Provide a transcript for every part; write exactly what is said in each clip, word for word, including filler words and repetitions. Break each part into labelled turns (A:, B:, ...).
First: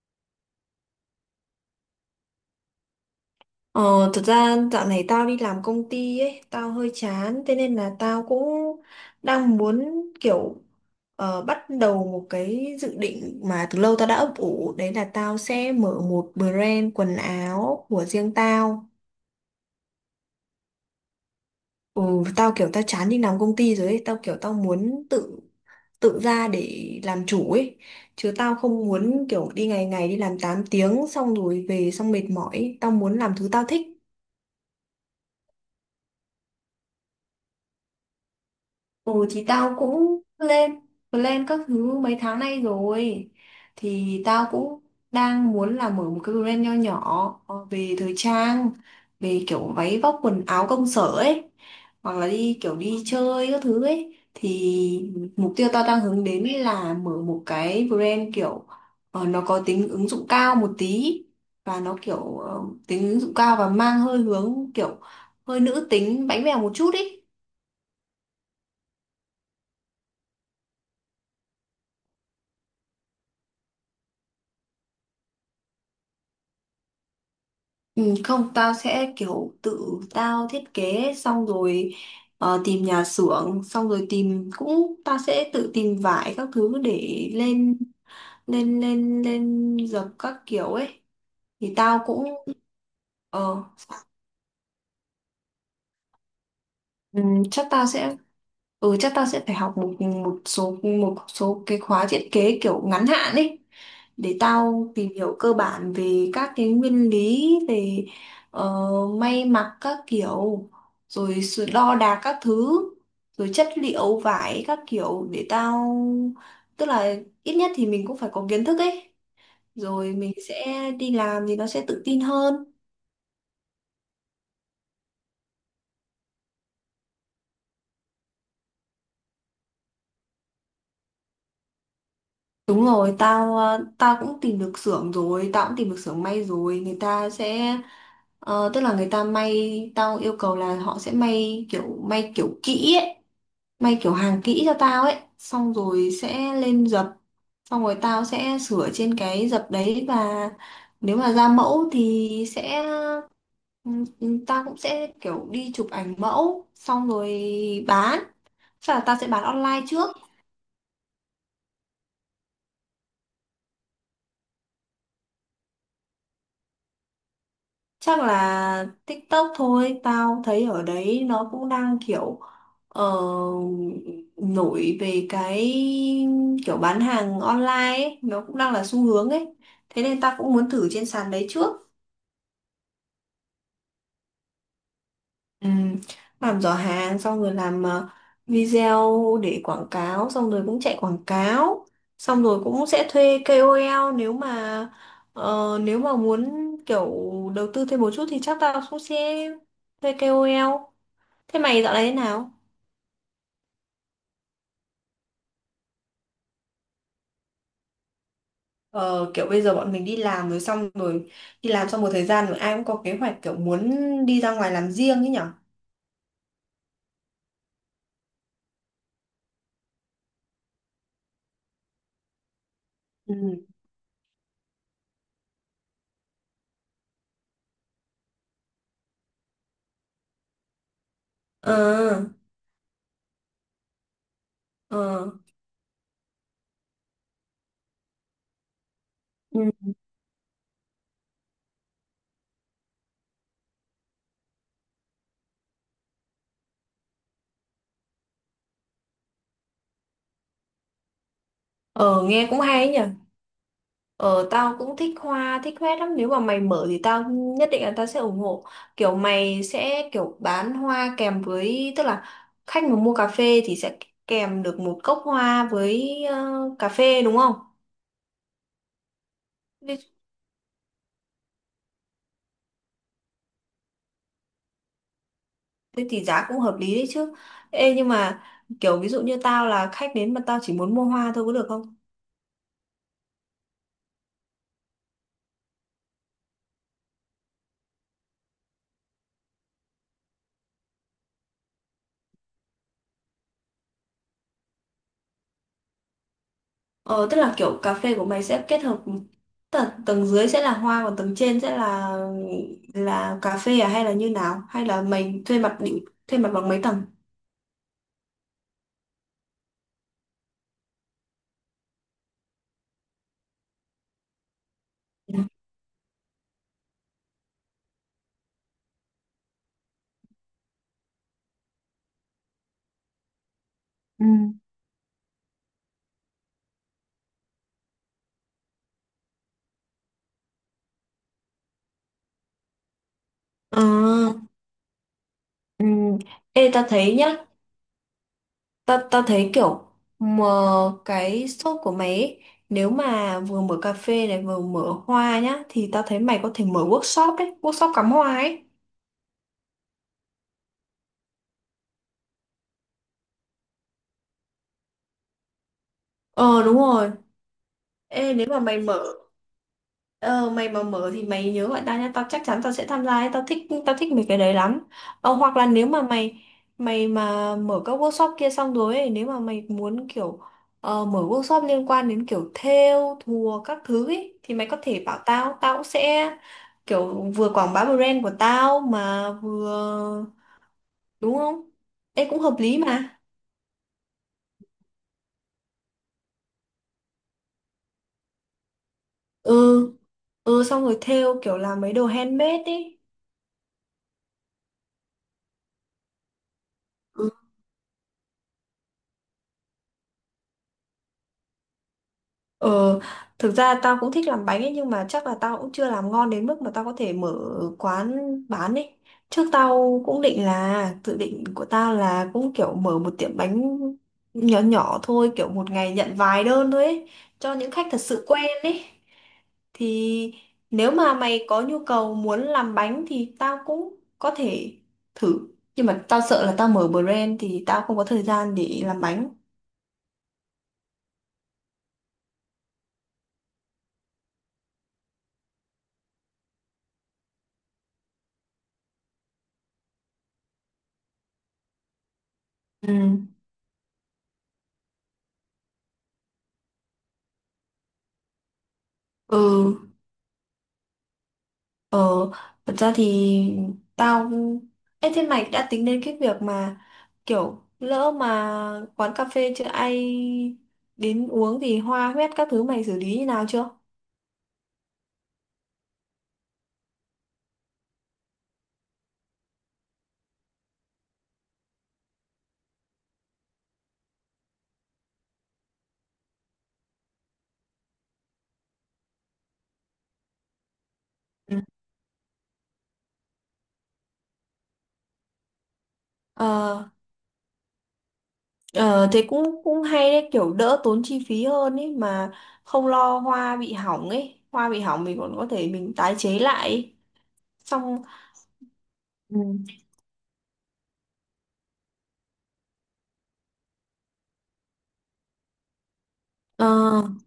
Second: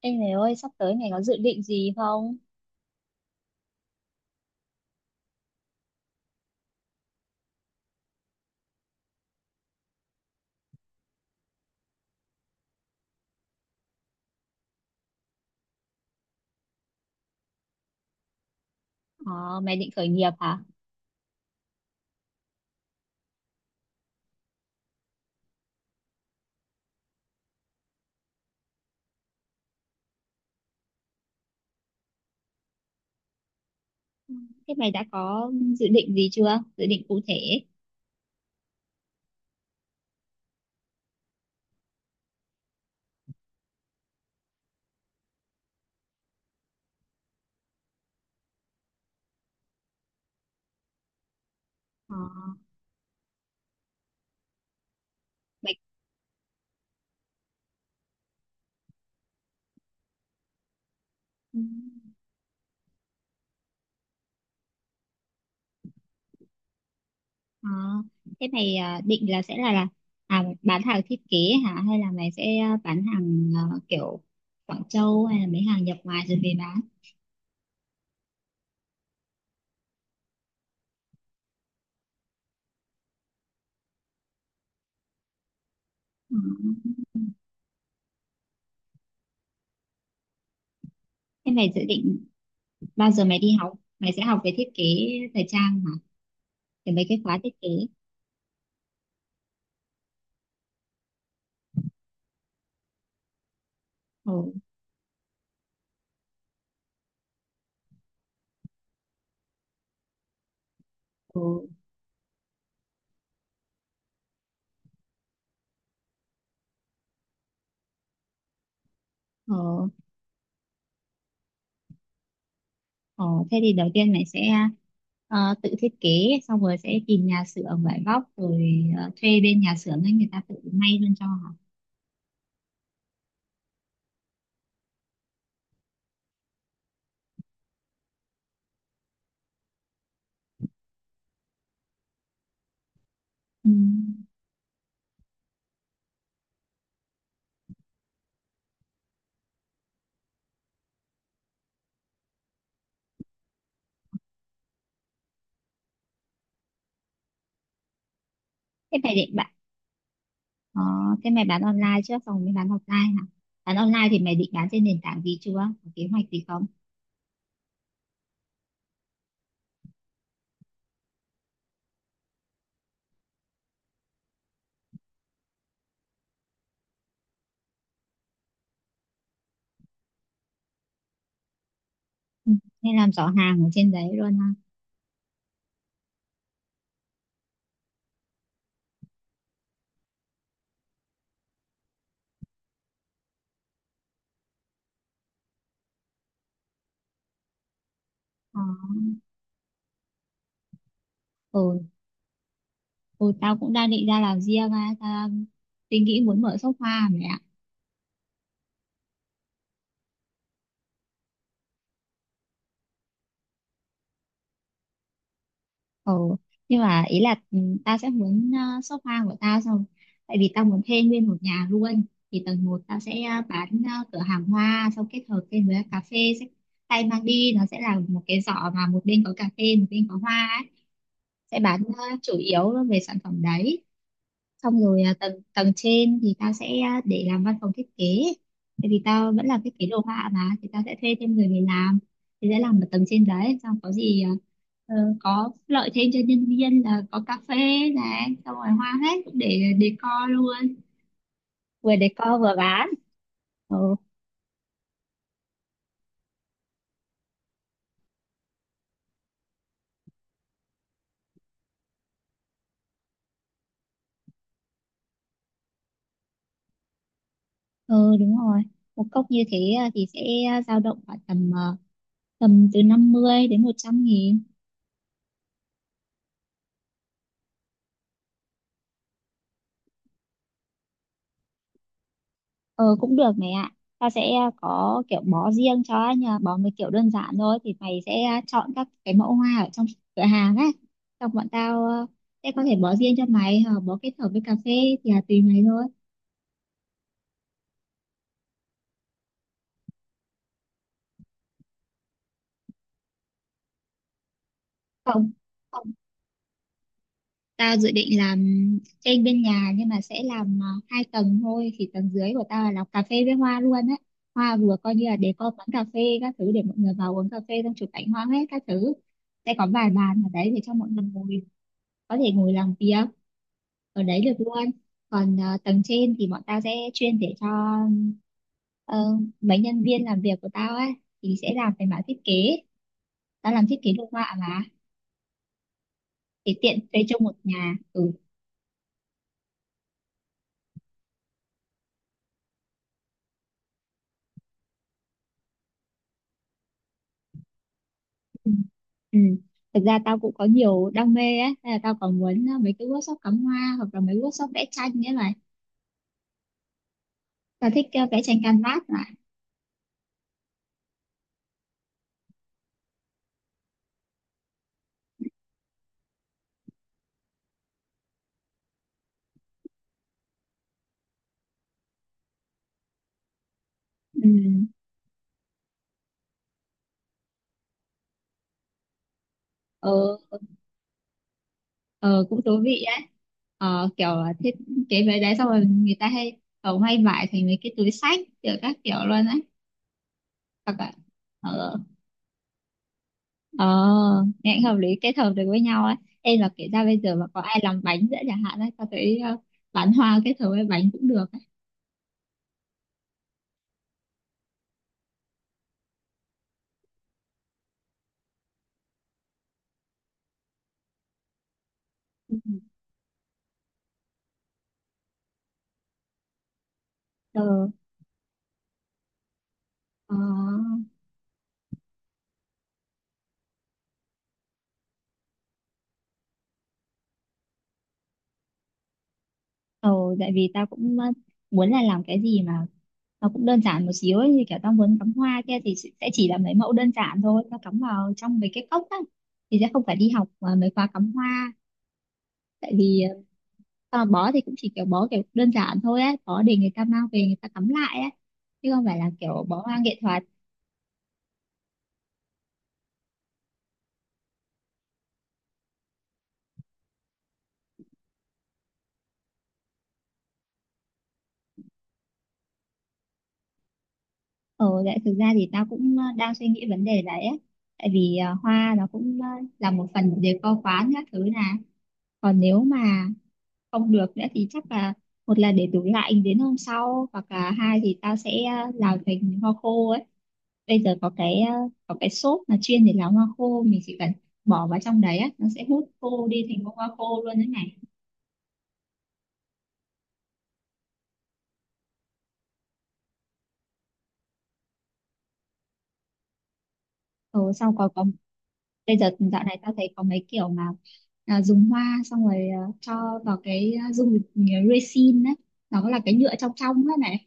A: Ê mày ơi, sắp tới mày có dự định gì không?
B: Ờ, thật ra dạo này tao đi làm công ty ấy, tao hơi chán, thế nên là tao cũng đang muốn kiểu ờ, bắt đầu một cái dự định mà từ lâu tao đã ấp ủ, đấy là tao sẽ mở một brand quần áo của riêng tao.
A: Ờ, Mày định khởi nghiệp hả?
B: Ừ, tao kiểu tao chán đi làm công ty rồi ấy, tao kiểu tao muốn tự tự ra để làm chủ ấy, chứ tao không muốn kiểu đi ngày ngày đi làm tám tiếng xong rồi về xong mệt mỏi, ấy. Tao muốn làm thứ tao thích.
A: Ừ. Thế mày đã có dự định gì chưa? Dự định cụ thể.
B: Ừ thì tao cũng lên plan các thứ mấy tháng nay rồi thì tao cũng đang muốn là mở một cái brand nho nhỏ ờ, về thời trang, về kiểu váy vóc quần áo công sở ấy hoặc
A: Ờ,
B: là đi kiểu đi chơi các thứ ấy thì mục tiêu
A: mày...
B: tao đang hướng đến ấy là mở một cái brand kiểu ờ, nó có tính ứng dụng cao một tí
A: ừ,
B: và nó kiểu ờ, tính ứng dụng cao và mang hơi hướng kiểu hơi nữ tính bánh bèo một chút ý.
A: ờ, Thế mày à, định là sẽ là, là à, bán hàng thiết kế hả? Hay là mày sẽ à, bán hàng à, kiểu Quảng Châu hay là mấy hàng nhập ngoài rồi về bán?
B: Ừ, không, tao sẽ kiểu tự tao thiết kế xong rồi ờ, tìm nhà xưởng, xong rồi tìm cũng tao sẽ tự tìm vải
A: Ừ.
B: các thứ để lên lên lên lên dập các kiểu ấy
A: Thế mày
B: thì
A: dự
B: tao cũng
A: định bao giờ mày đi
B: ờ
A: học? Mày sẽ học về thiết kế thời trang hả? Thì mấy cái
B: Ừ,
A: khóa thiết
B: chắc
A: kế.
B: tao sẽ ừ chắc tao sẽ phải học một một số một số cái khóa thiết kế kiểu ngắn hạn ấy
A: Ồ,
B: để tao tìm hiểu cơ bản về các cái nguyên lý về ờ, may mặc các kiểu,
A: ồ,
B: rồi sự đo đạc các thứ, rồi chất liệu vải các kiểu để tao tức là ít nhất thì mình cũng phải có kiến thức ấy,
A: ồ.
B: rồi mình sẽ đi làm thì nó sẽ tự tin hơn.
A: Ồ, thế thì đầu tiên mày sẽ ờ, tự thiết kế xong rồi sẽ tìm nhà xưởng vải vóc rồi ờ, thuê bên nhà xưởng ấy người ta tự may luôn cho hả?
B: Đúng rồi, tao ờ, tao cũng tìm được xưởng rồi, tao cũng tìm được xưởng may rồi, người ta sẽ ờ, tức là người ta may, tao yêu cầu là họ sẽ may kiểu may kiểu kỹ ấy,
A: Ừ.
B: may kiểu hàng kỹ cho tao ấy, xong rồi sẽ lên dập, xong rồi tao sẽ sửa trên cái dập đấy và nếu mà ra mẫu thì sẽ ừ, Tao cũng sẽ kiểu đi chụp ảnh mẫu xong rồi bán, chắc
A: Thế
B: là
A: mày
B: tao sẽ
A: định
B: bán
A: bạn
B: online trước.
A: ờ, thế mày bán online trước xong mới bán offline hả? Bán online thì mày định bán trên nền tảng gì chưa? Có kế hoạch gì không?
B: Chắc là TikTok thôi, tao thấy ở đấy nó cũng đang kiểu ờ, nổi về cái kiểu bán hàng online ấy, nó cũng đang là xu hướng ấy. Thế nên tao cũng muốn thử trên sàn đấy trước.
A: Ừ. Nên làm rõ hàng ở trên đấy luôn ha.
B: Ừ, làm giỏ hàng xong rồi làm ờ, video để quảng cáo, xong rồi cũng chạy quảng cáo, xong rồi cũng sẽ thuê ca o lờ nếu mà ờ, nếu mà muốn kiểu đầu tư thêm một chút thì chắc
A: Ờ.
B: tao cũng sẽ thuê ca o lờ. Thế
A: Ừ.
B: mày dạo này thế nào?
A: ừ, Tao cũng đang định ra làm riêng á, tao đang suy nghĩ muốn mở shop hoa mẹ.
B: Ờ, kiểu bây giờ bọn mình đi làm rồi, xong rồi đi làm xong một thời gian rồi ai cũng có kế hoạch kiểu muốn đi ra ngoài làm riêng ấy nhở.
A: Ừ. Nhưng mà ý là ừ, tao sẽ muốn ờ, sofa của tao xong, tại vì tao muốn thuê nguyên một nhà luôn, thì tầng một tao sẽ ờ,
B: Ừ.
A: bán ờ, cửa hàng hoa xong kết hợp thêm với cà phê, sẽ tay mang đi nó sẽ là một cái giỏ mà một bên có cà phê một bên có hoa ấy. Sẽ
B: Ờ,
A: bán ờ, chủ yếu về sản phẩm đấy, xong rồi ờ,
B: ờ,
A: tầng tầng trên thì tao sẽ ờ, để làm văn phòng thiết kế, tại vì tao vẫn là
B: ừ.
A: thiết kế đồ họa mà, thì tao sẽ thuê thêm người về làm, thì sẽ làm ở tầng trên đấy xong có gì ờ, Ờ, có lợi thêm cho nhân viên là có cà phê này, xong rồi hoa hết để decor luôn, vừa
B: ờ,
A: decor
B: Nghe
A: vừa
B: cũng hay ấy
A: bán.
B: nhỉ.
A: ừ,
B: Ờ, tao cũng thích hoa, thích hoa lắm. Nếu mà mày mở thì tao nhất định là tao sẽ ủng hộ. Kiểu mày sẽ kiểu bán hoa kèm với, tức là khách mà mua cà phê thì sẽ kèm được một cốc hoa với ờ, cà phê, đúng không?
A: ừ Đúng rồi, một cốc như thế à, thì sẽ dao động khoảng tầm à, tầm từ năm mươi đến một trăm nghìn.
B: Thế thì giá cũng hợp lý đấy chứ. Ê nhưng mà kiểu ví dụ như tao là khách đến mà tao chỉ muốn mua hoa thôi có được không?
A: Ừ cũng được mày ạ, ta sẽ ờ, có kiểu bó riêng cho nhà, bó mấy kiểu đơn giản thôi, thì mày sẽ ờ, chọn các cái mẫu hoa ở trong cửa hàng ấy, xong bọn tao à, sẽ có thể bó riêng cho mày hoặc bó kết hợp với cà phê, thì là tùy mày thôi.
B: Ờ, tức là kiểu cà phê của mày sẽ kết hợp tầng, tầng dưới sẽ là hoa còn tầng trên sẽ là là cà phê, à hay là như nào? Hay là mày thuê mặt
A: Không,
B: định thuê mặt bằng mấy tầng?
A: tao dự định làm trên bên nhà nhưng mà sẽ làm à, hai tầng thôi, thì tầng dưới của tao là làm cà phê với hoa luôn á, hoa vừa coi như là để
B: Ừ.
A: có quán cà phê các thứ để mọi người vào uống cà phê xong chụp ảnh hoa hết các thứ, sẽ có vài bàn ở đấy để cho mọi người ngồi, có thể ngồi làm việc ở đấy
B: Ừ.
A: được luôn. Còn à, tầng trên thì bọn tao sẽ chuyên để cho ờ, mấy nhân viên làm việc của tao ấy, thì sẽ làm về mảng thiết kế, tao làm thiết
B: Ờ.
A: kế đồ họa mà,
B: Ừ.
A: thì
B: Ê,
A: tiện
B: tao
A: thuê
B: thấy
A: chung một
B: nhá,
A: nhà. Ừ.
B: Ta, ta thấy kiểu mà cái shop của mày ấy, nếu mà vừa mở cà phê này vừa mở hoa nhá thì ta thấy mày có thể mở workshop ấy, workshop cắm hoa ấy.
A: Ừ. Thật ra tao cũng có nhiều đam mê á, thế là tao còn muốn ờ, mấy cái workshop cắm hoa hoặc là mấy workshop vẽ tranh, nghĩa là
B: Ờ đúng rồi,
A: tao thích ờ, vẽ
B: ê,
A: tranh
B: nếu mà mày
A: canvas mà.
B: mở ờ, mày mà mở thì mày nhớ gọi tao nha, tao chắc chắn tao sẽ tham gia ấy. Tao thích, tao thích mấy cái đấy lắm. Ờ, hoặc là nếu mà mày mày mà mở các workshop kia xong rồi ấy, nếu mà mày muốn kiểu ờ, mở workshop liên quan đến kiểu thêu thùa các thứ
A: Ừ.
B: ấy, thì mày có thể bảo tao tao cũng sẽ kiểu vừa quảng bá brand của tao mà
A: Ờ,
B: vừa, đúng không?
A: ờ,
B: Ê cũng
A: Cũng
B: hợp
A: thú
B: lý
A: vị á.
B: mà.
A: Ờ, kiểu là thiết kế mấy đấy xong rồi người ta hay kiểu may vải thành mấy cái túi xách kiểu các kiểu luôn á.
B: Ừ, ừ,
A: Hoặc
B: xong
A: là
B: rồi thêu kiểu
A: ờ,
B: làm mấy đồ handmade ấy.
A: ờ, nghe cũng hợp lý, kết hợp được với nhau á. Ê, là kể ra bây giờ mà
B: Ừ.
A: có ai làm bánh nữa chẳng hạn á, tao thấy ờ, bán hoa kết hợp với bánh cũng được á.
B: Ờ, thực ra tao cũng thích làm bánh ấy nhưng mà chắc là tao cũng chưa làm ngon đến mức mà tao có thể mở quán bán ấy. Trước tao cũng định là dự định của tao là
A: Ừ.
B: cũng kiểu mở một tiệm bánh nhỏ nhỏ thôi, kiểu một ngày nhận vài đơn thôi ấy, cho
A: Ờ,
B: những khách thật sự quen ấy.
A: ờ.
B: Thì nếu mà mày có nhu cầu muốn làm bánh thì tao cũng có thể thử. Nhưng mà tao sợ là tao mở brand thì tao không có thời gian để làm bánh.
A: Ừ, tại vì tao cũng ờ, muốn là làm cái gì mà nó cũng đơn giản một xíu ấy, như kiểu tao muốn cắm hoa kia thì sẽ sẽ chỉ là mấy mẫu đơn giản thôi, tao cắm vào trong mấy cái cốc á, thì sẽ không phải đi học ờ, mấy khóa cắm hoa, tại vì ờ,
B: Ừ.
A: tao bó thì cũng chỉ kiểu bó kiểu đơn giản thôi á, bó để người ta mang về người ta cắm lại á, chứ không phải là kiểu bó
B: Ừ.
A: hoa nghệ thuật.
B: Ờ, thật ra thì tao... ê, thế mày đã tính đến cái việc mà kiểu lỡ mà quán cà phê chưa ai đến uống thì hoa huyét các thứ mày xử lý như nào chưa?
A: Ừ, tại thực ra thì tao cũng ờ, đang suy nghĩ vấn đề đấy á, tại vì ờ, hoa nó cũng ờ, là một phần của decor quán các thứ nè, còn nếu mà không được nữa thì chắc là một là để tủ lạnh đến hôm sau hoặc là hai thì tao sẽ ờ, làm thành hoa khô ấy. Bây giờ có cái ờ,
B: Ừ.
A: có cái xốp mà chuyên để làm hoa khô, mình chỉ cần bỏ vào trong đấy á, nó sẽ hút khô đi thành bông
B: Ờ,
A: hoa khô luôn đấy này.
B: ờ, thế cũng cũng hay đấy, kiểu đỡ tốn chi phí hơn ấy mà, không lo hoa bị hỏng ấy, hoa bị hỏng mình còn có thể mình tái chế lại ấy.
A: Ừ, sau còn
B: Xong.
A: có, bây giờ
B: Ừ.
A: dạo này tao thấy có mấy kiểu mà à, dùng hoa xong rồi à, cho vào cái à, dung dịch à, resin đấy, nó là cái nhựa trong
B: Ờ,
A: trong đó này.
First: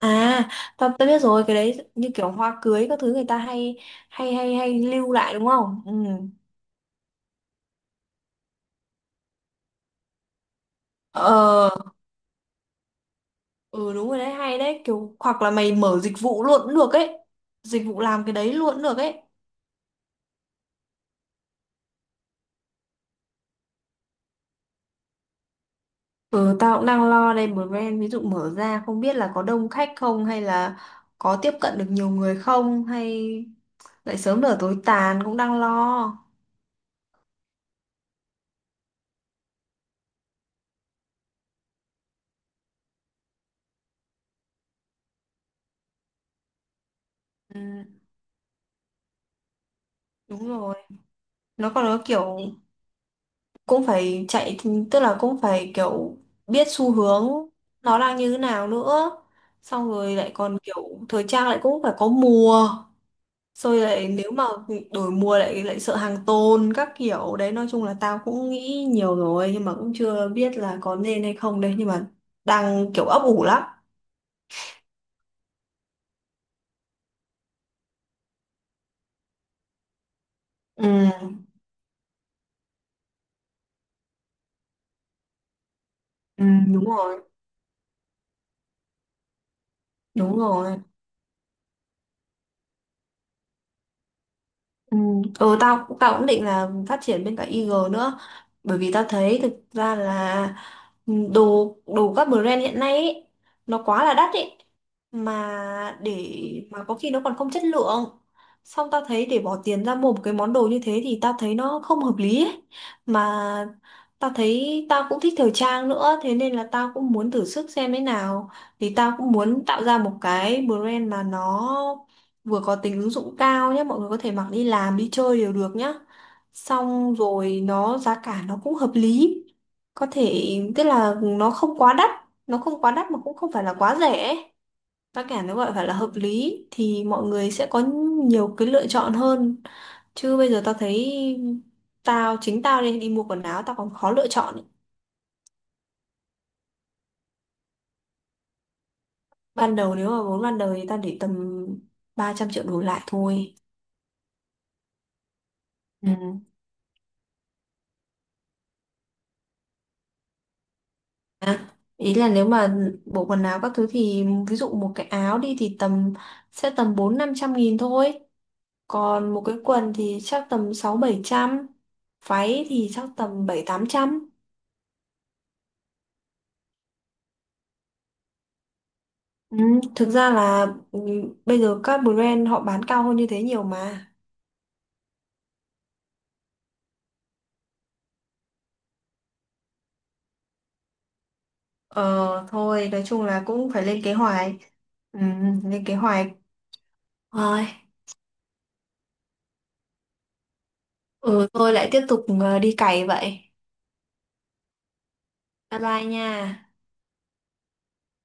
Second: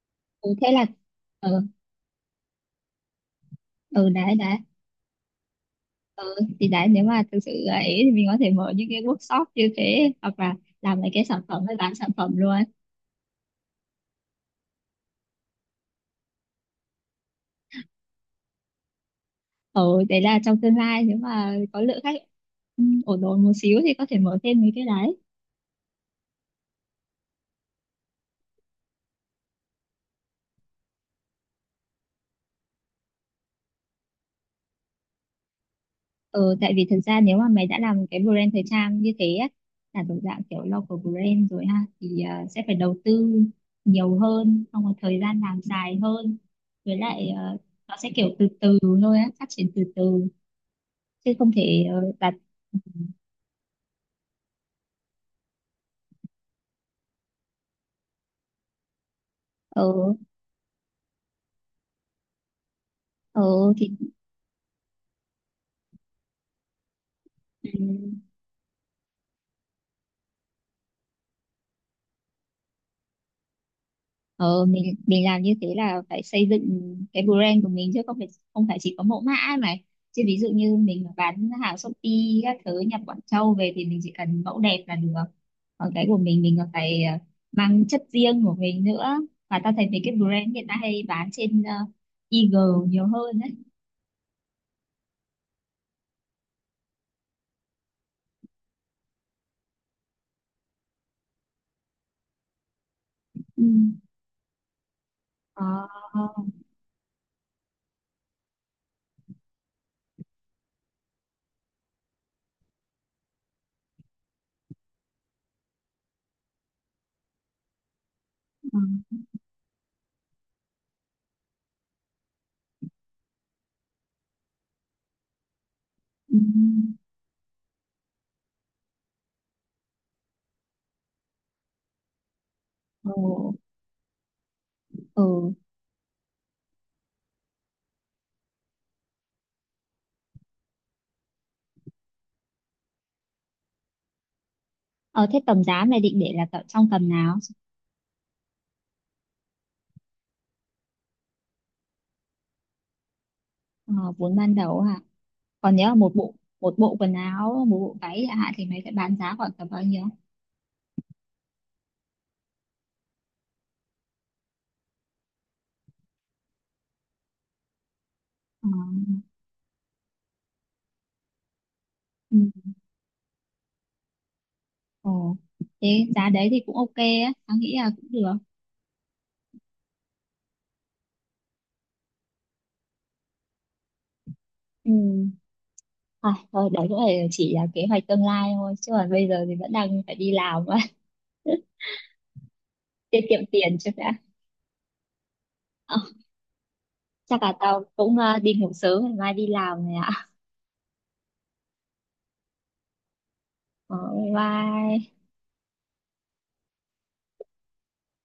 B: à,
A: ừ, thế là
B: tao tao biết rồi,
A: ừ,
B: cái đấy như kiểu hoa cưới các thứ người ta hay
A: ừ
B: hay
A: đấy
B: hay
A: đấy.
B: hay lưu lại đúng không? Ừ.
A: Ừ, thì đấy nếu mà thực sự là ý thì mình có thể mở những cái workshop như thế hoặc là làm mấy cái sản phẩm
B: Ờ,
A: hay bán sản phẩm luôn.
B: ừ đúng rồi đấy, hay đấy, kiểu hoặc là mày mở dịch vụ luôn cũng được ấy. Dịch vụ làm cái đấy luôn cũng được ấy.
A: Ừ, đấy là trong tương lai nếu mà có lượng khách ừ, ổn ổn một xíu thì có thể mở thêm mấy cái đấy.
B: Ừ, tao cũng đang lo đây, brand ví dụ mở ra không biết là có đông khách không, hay là có tiếp cận được nhiều người không, hay lại sớm nở tối tàn, cũng đang lo.
A: Ừ, tại vì thực ra nếu mà mày đã làm cái brand thời trang như thế á, là thuộc dạng kiểu local brand rồi ha, thì ờ, sẽ phải đầu tư nhiều hơn xong rồi thời gian làm dài hơn, với lại ờ,
B: Ừ,
A: nó sẽ kiểu từ từ thôi á, phát triển từ từ
B: đúng rồi.
A: chứ không
B: Nó còn
A: thể
B: có
A: ờ, đặt
B: kiểu cũng phải chạy, tức là cũng phải kiểu biết xu hướng nó đang như thế nào nữa, xong
A: ừ,
B: rồi lại còn kiểu thời trang lại cũng phải có mùa,
A: ừ,
B: rồi
A: thì
B: lại nếu mà đổi mùa lại lại sợ hàng tồn các kiểu đấy, nói
A: Ừ.
B: chung là tao cũng nghĩ nhiều rồi nhưng mà cũng chưa biết là có nên hay không đấy nhưng mà đang kiểu ấp ủ lắm.
A: Ờ, mình mình làm như thế là phải xây dựng cái brand của mình, chứ không phải không phải chỉ có mẫu mã ấy mà, chứ ví dụ như mình mà
B: Ừ,
A: bán hàng Shopee các thứ nhập Quảng Châu về thì mình chỉ cần mẫu đẹp là được, còn cái của mình
B: ừ,
A: mình còn
B: đúng
A: phải ờ,
B: rồi,
A: mang chất riêng của mình nữa. Và ta thấy mấy cái
B: đúng
A: brand hiện nay
B: rồi.
A: hay bán trên ờ, i giê nhiều hơn đấy.
B: Ừ, ừ, tao tao cũng định là phát triển bên cả Eagle nữa bởi vì tao thấy thực ra là ừ, đồ đồ các brand hiện nay ấy,
A: Ừ.
B: nó quá là đắt ấy
A: Ờ,
B: mà để
A: ờ,
B: mà có khi nó còn không chất lượng, xong tao thấy để bỏ tiền ra mua một cái món đồ như thế thì tao thấy nó không hợp lý ấy. Mà tao thấy tao cũng thích thời trang nữa thế nên là tao cũng muốn thử sức xem thế nào,
A: ừ.
B: thì tao cũng muốn tạo ra một cái brand mà nó vừa có tính ứng dụng cao nhé, mọi người có thể mặc đi làm, đi chơi đều được nhá, xong rồi nó giá cả nó cũng hợp lý, có thể tức là nó không quá đắt, nó không quá
A: Ờ,
B: đắt mà cũng không phải là quá rẻ ấy. Giá cả
A: ừ.
B: nó gọi phải là hợp lý thì mọi người sẽ có nhiều cái lựa chọn hơn, chứ bây giờ tao thấy tao chính tao đi đi mua quần áo tao còn khó lựa chọn ấy.
A: Ờ, thế tầm giá này định để là tầm- trong tầm nào?
B: Ban đầu nếu mà vốn ban đầu thì tao để tầm ba trăm triệu đổ lại thôi.
A: Ờ, vốn ban đầu hả? Còn nếu một bộ
B: Ừ.
A: một bộ quần áo một bộ váy chẳng hạn thì mấy cái bán giá khoảng tầm bao nhiêu?
B: À, ý là nếu mà bộ quần áo các thứ thì ví dụ một cái áo đi thì tầm sẽ tầm bốn năm trăm nghìn thôi,
A: Ờ,
B: còn một cái quần thì chắc tầm sáu bảy trăm,
A: ừ.
B: váy thì chắc tầm bảy tám trăm.
A: Ồ. Thế giá đấy thì cũng ok á, tao nghĩ là cũng được.
B: Ừ, thực ra là ừ, bây giờ các brand họ bán cao hơn như thế nhiều mà.
A: Ừ. À, thôi đấy cũng là chỉ là kế hoạch tương lai thôi chứ còn bây giờ thì vẫn đang phải đi làm mà.
B: Ờ thôi nói
A: Tiết
B: chung
A: kiệm
B: là cũng
A: tiền
B: phải
A: trước
B: lên
A: đã.
B: kế hoạch, ừ, lên kế
A: Ờ,
B: hoạch
A: chắc là
B: rồi,
A: tao cũng ờ, đi ngủ sớm ngày mai đi làm này ạ.
B: ừ tôi lại tiếp tục ờ, đi cày vậy.
A: Ờ, bye bye.
B: Bye bye nha.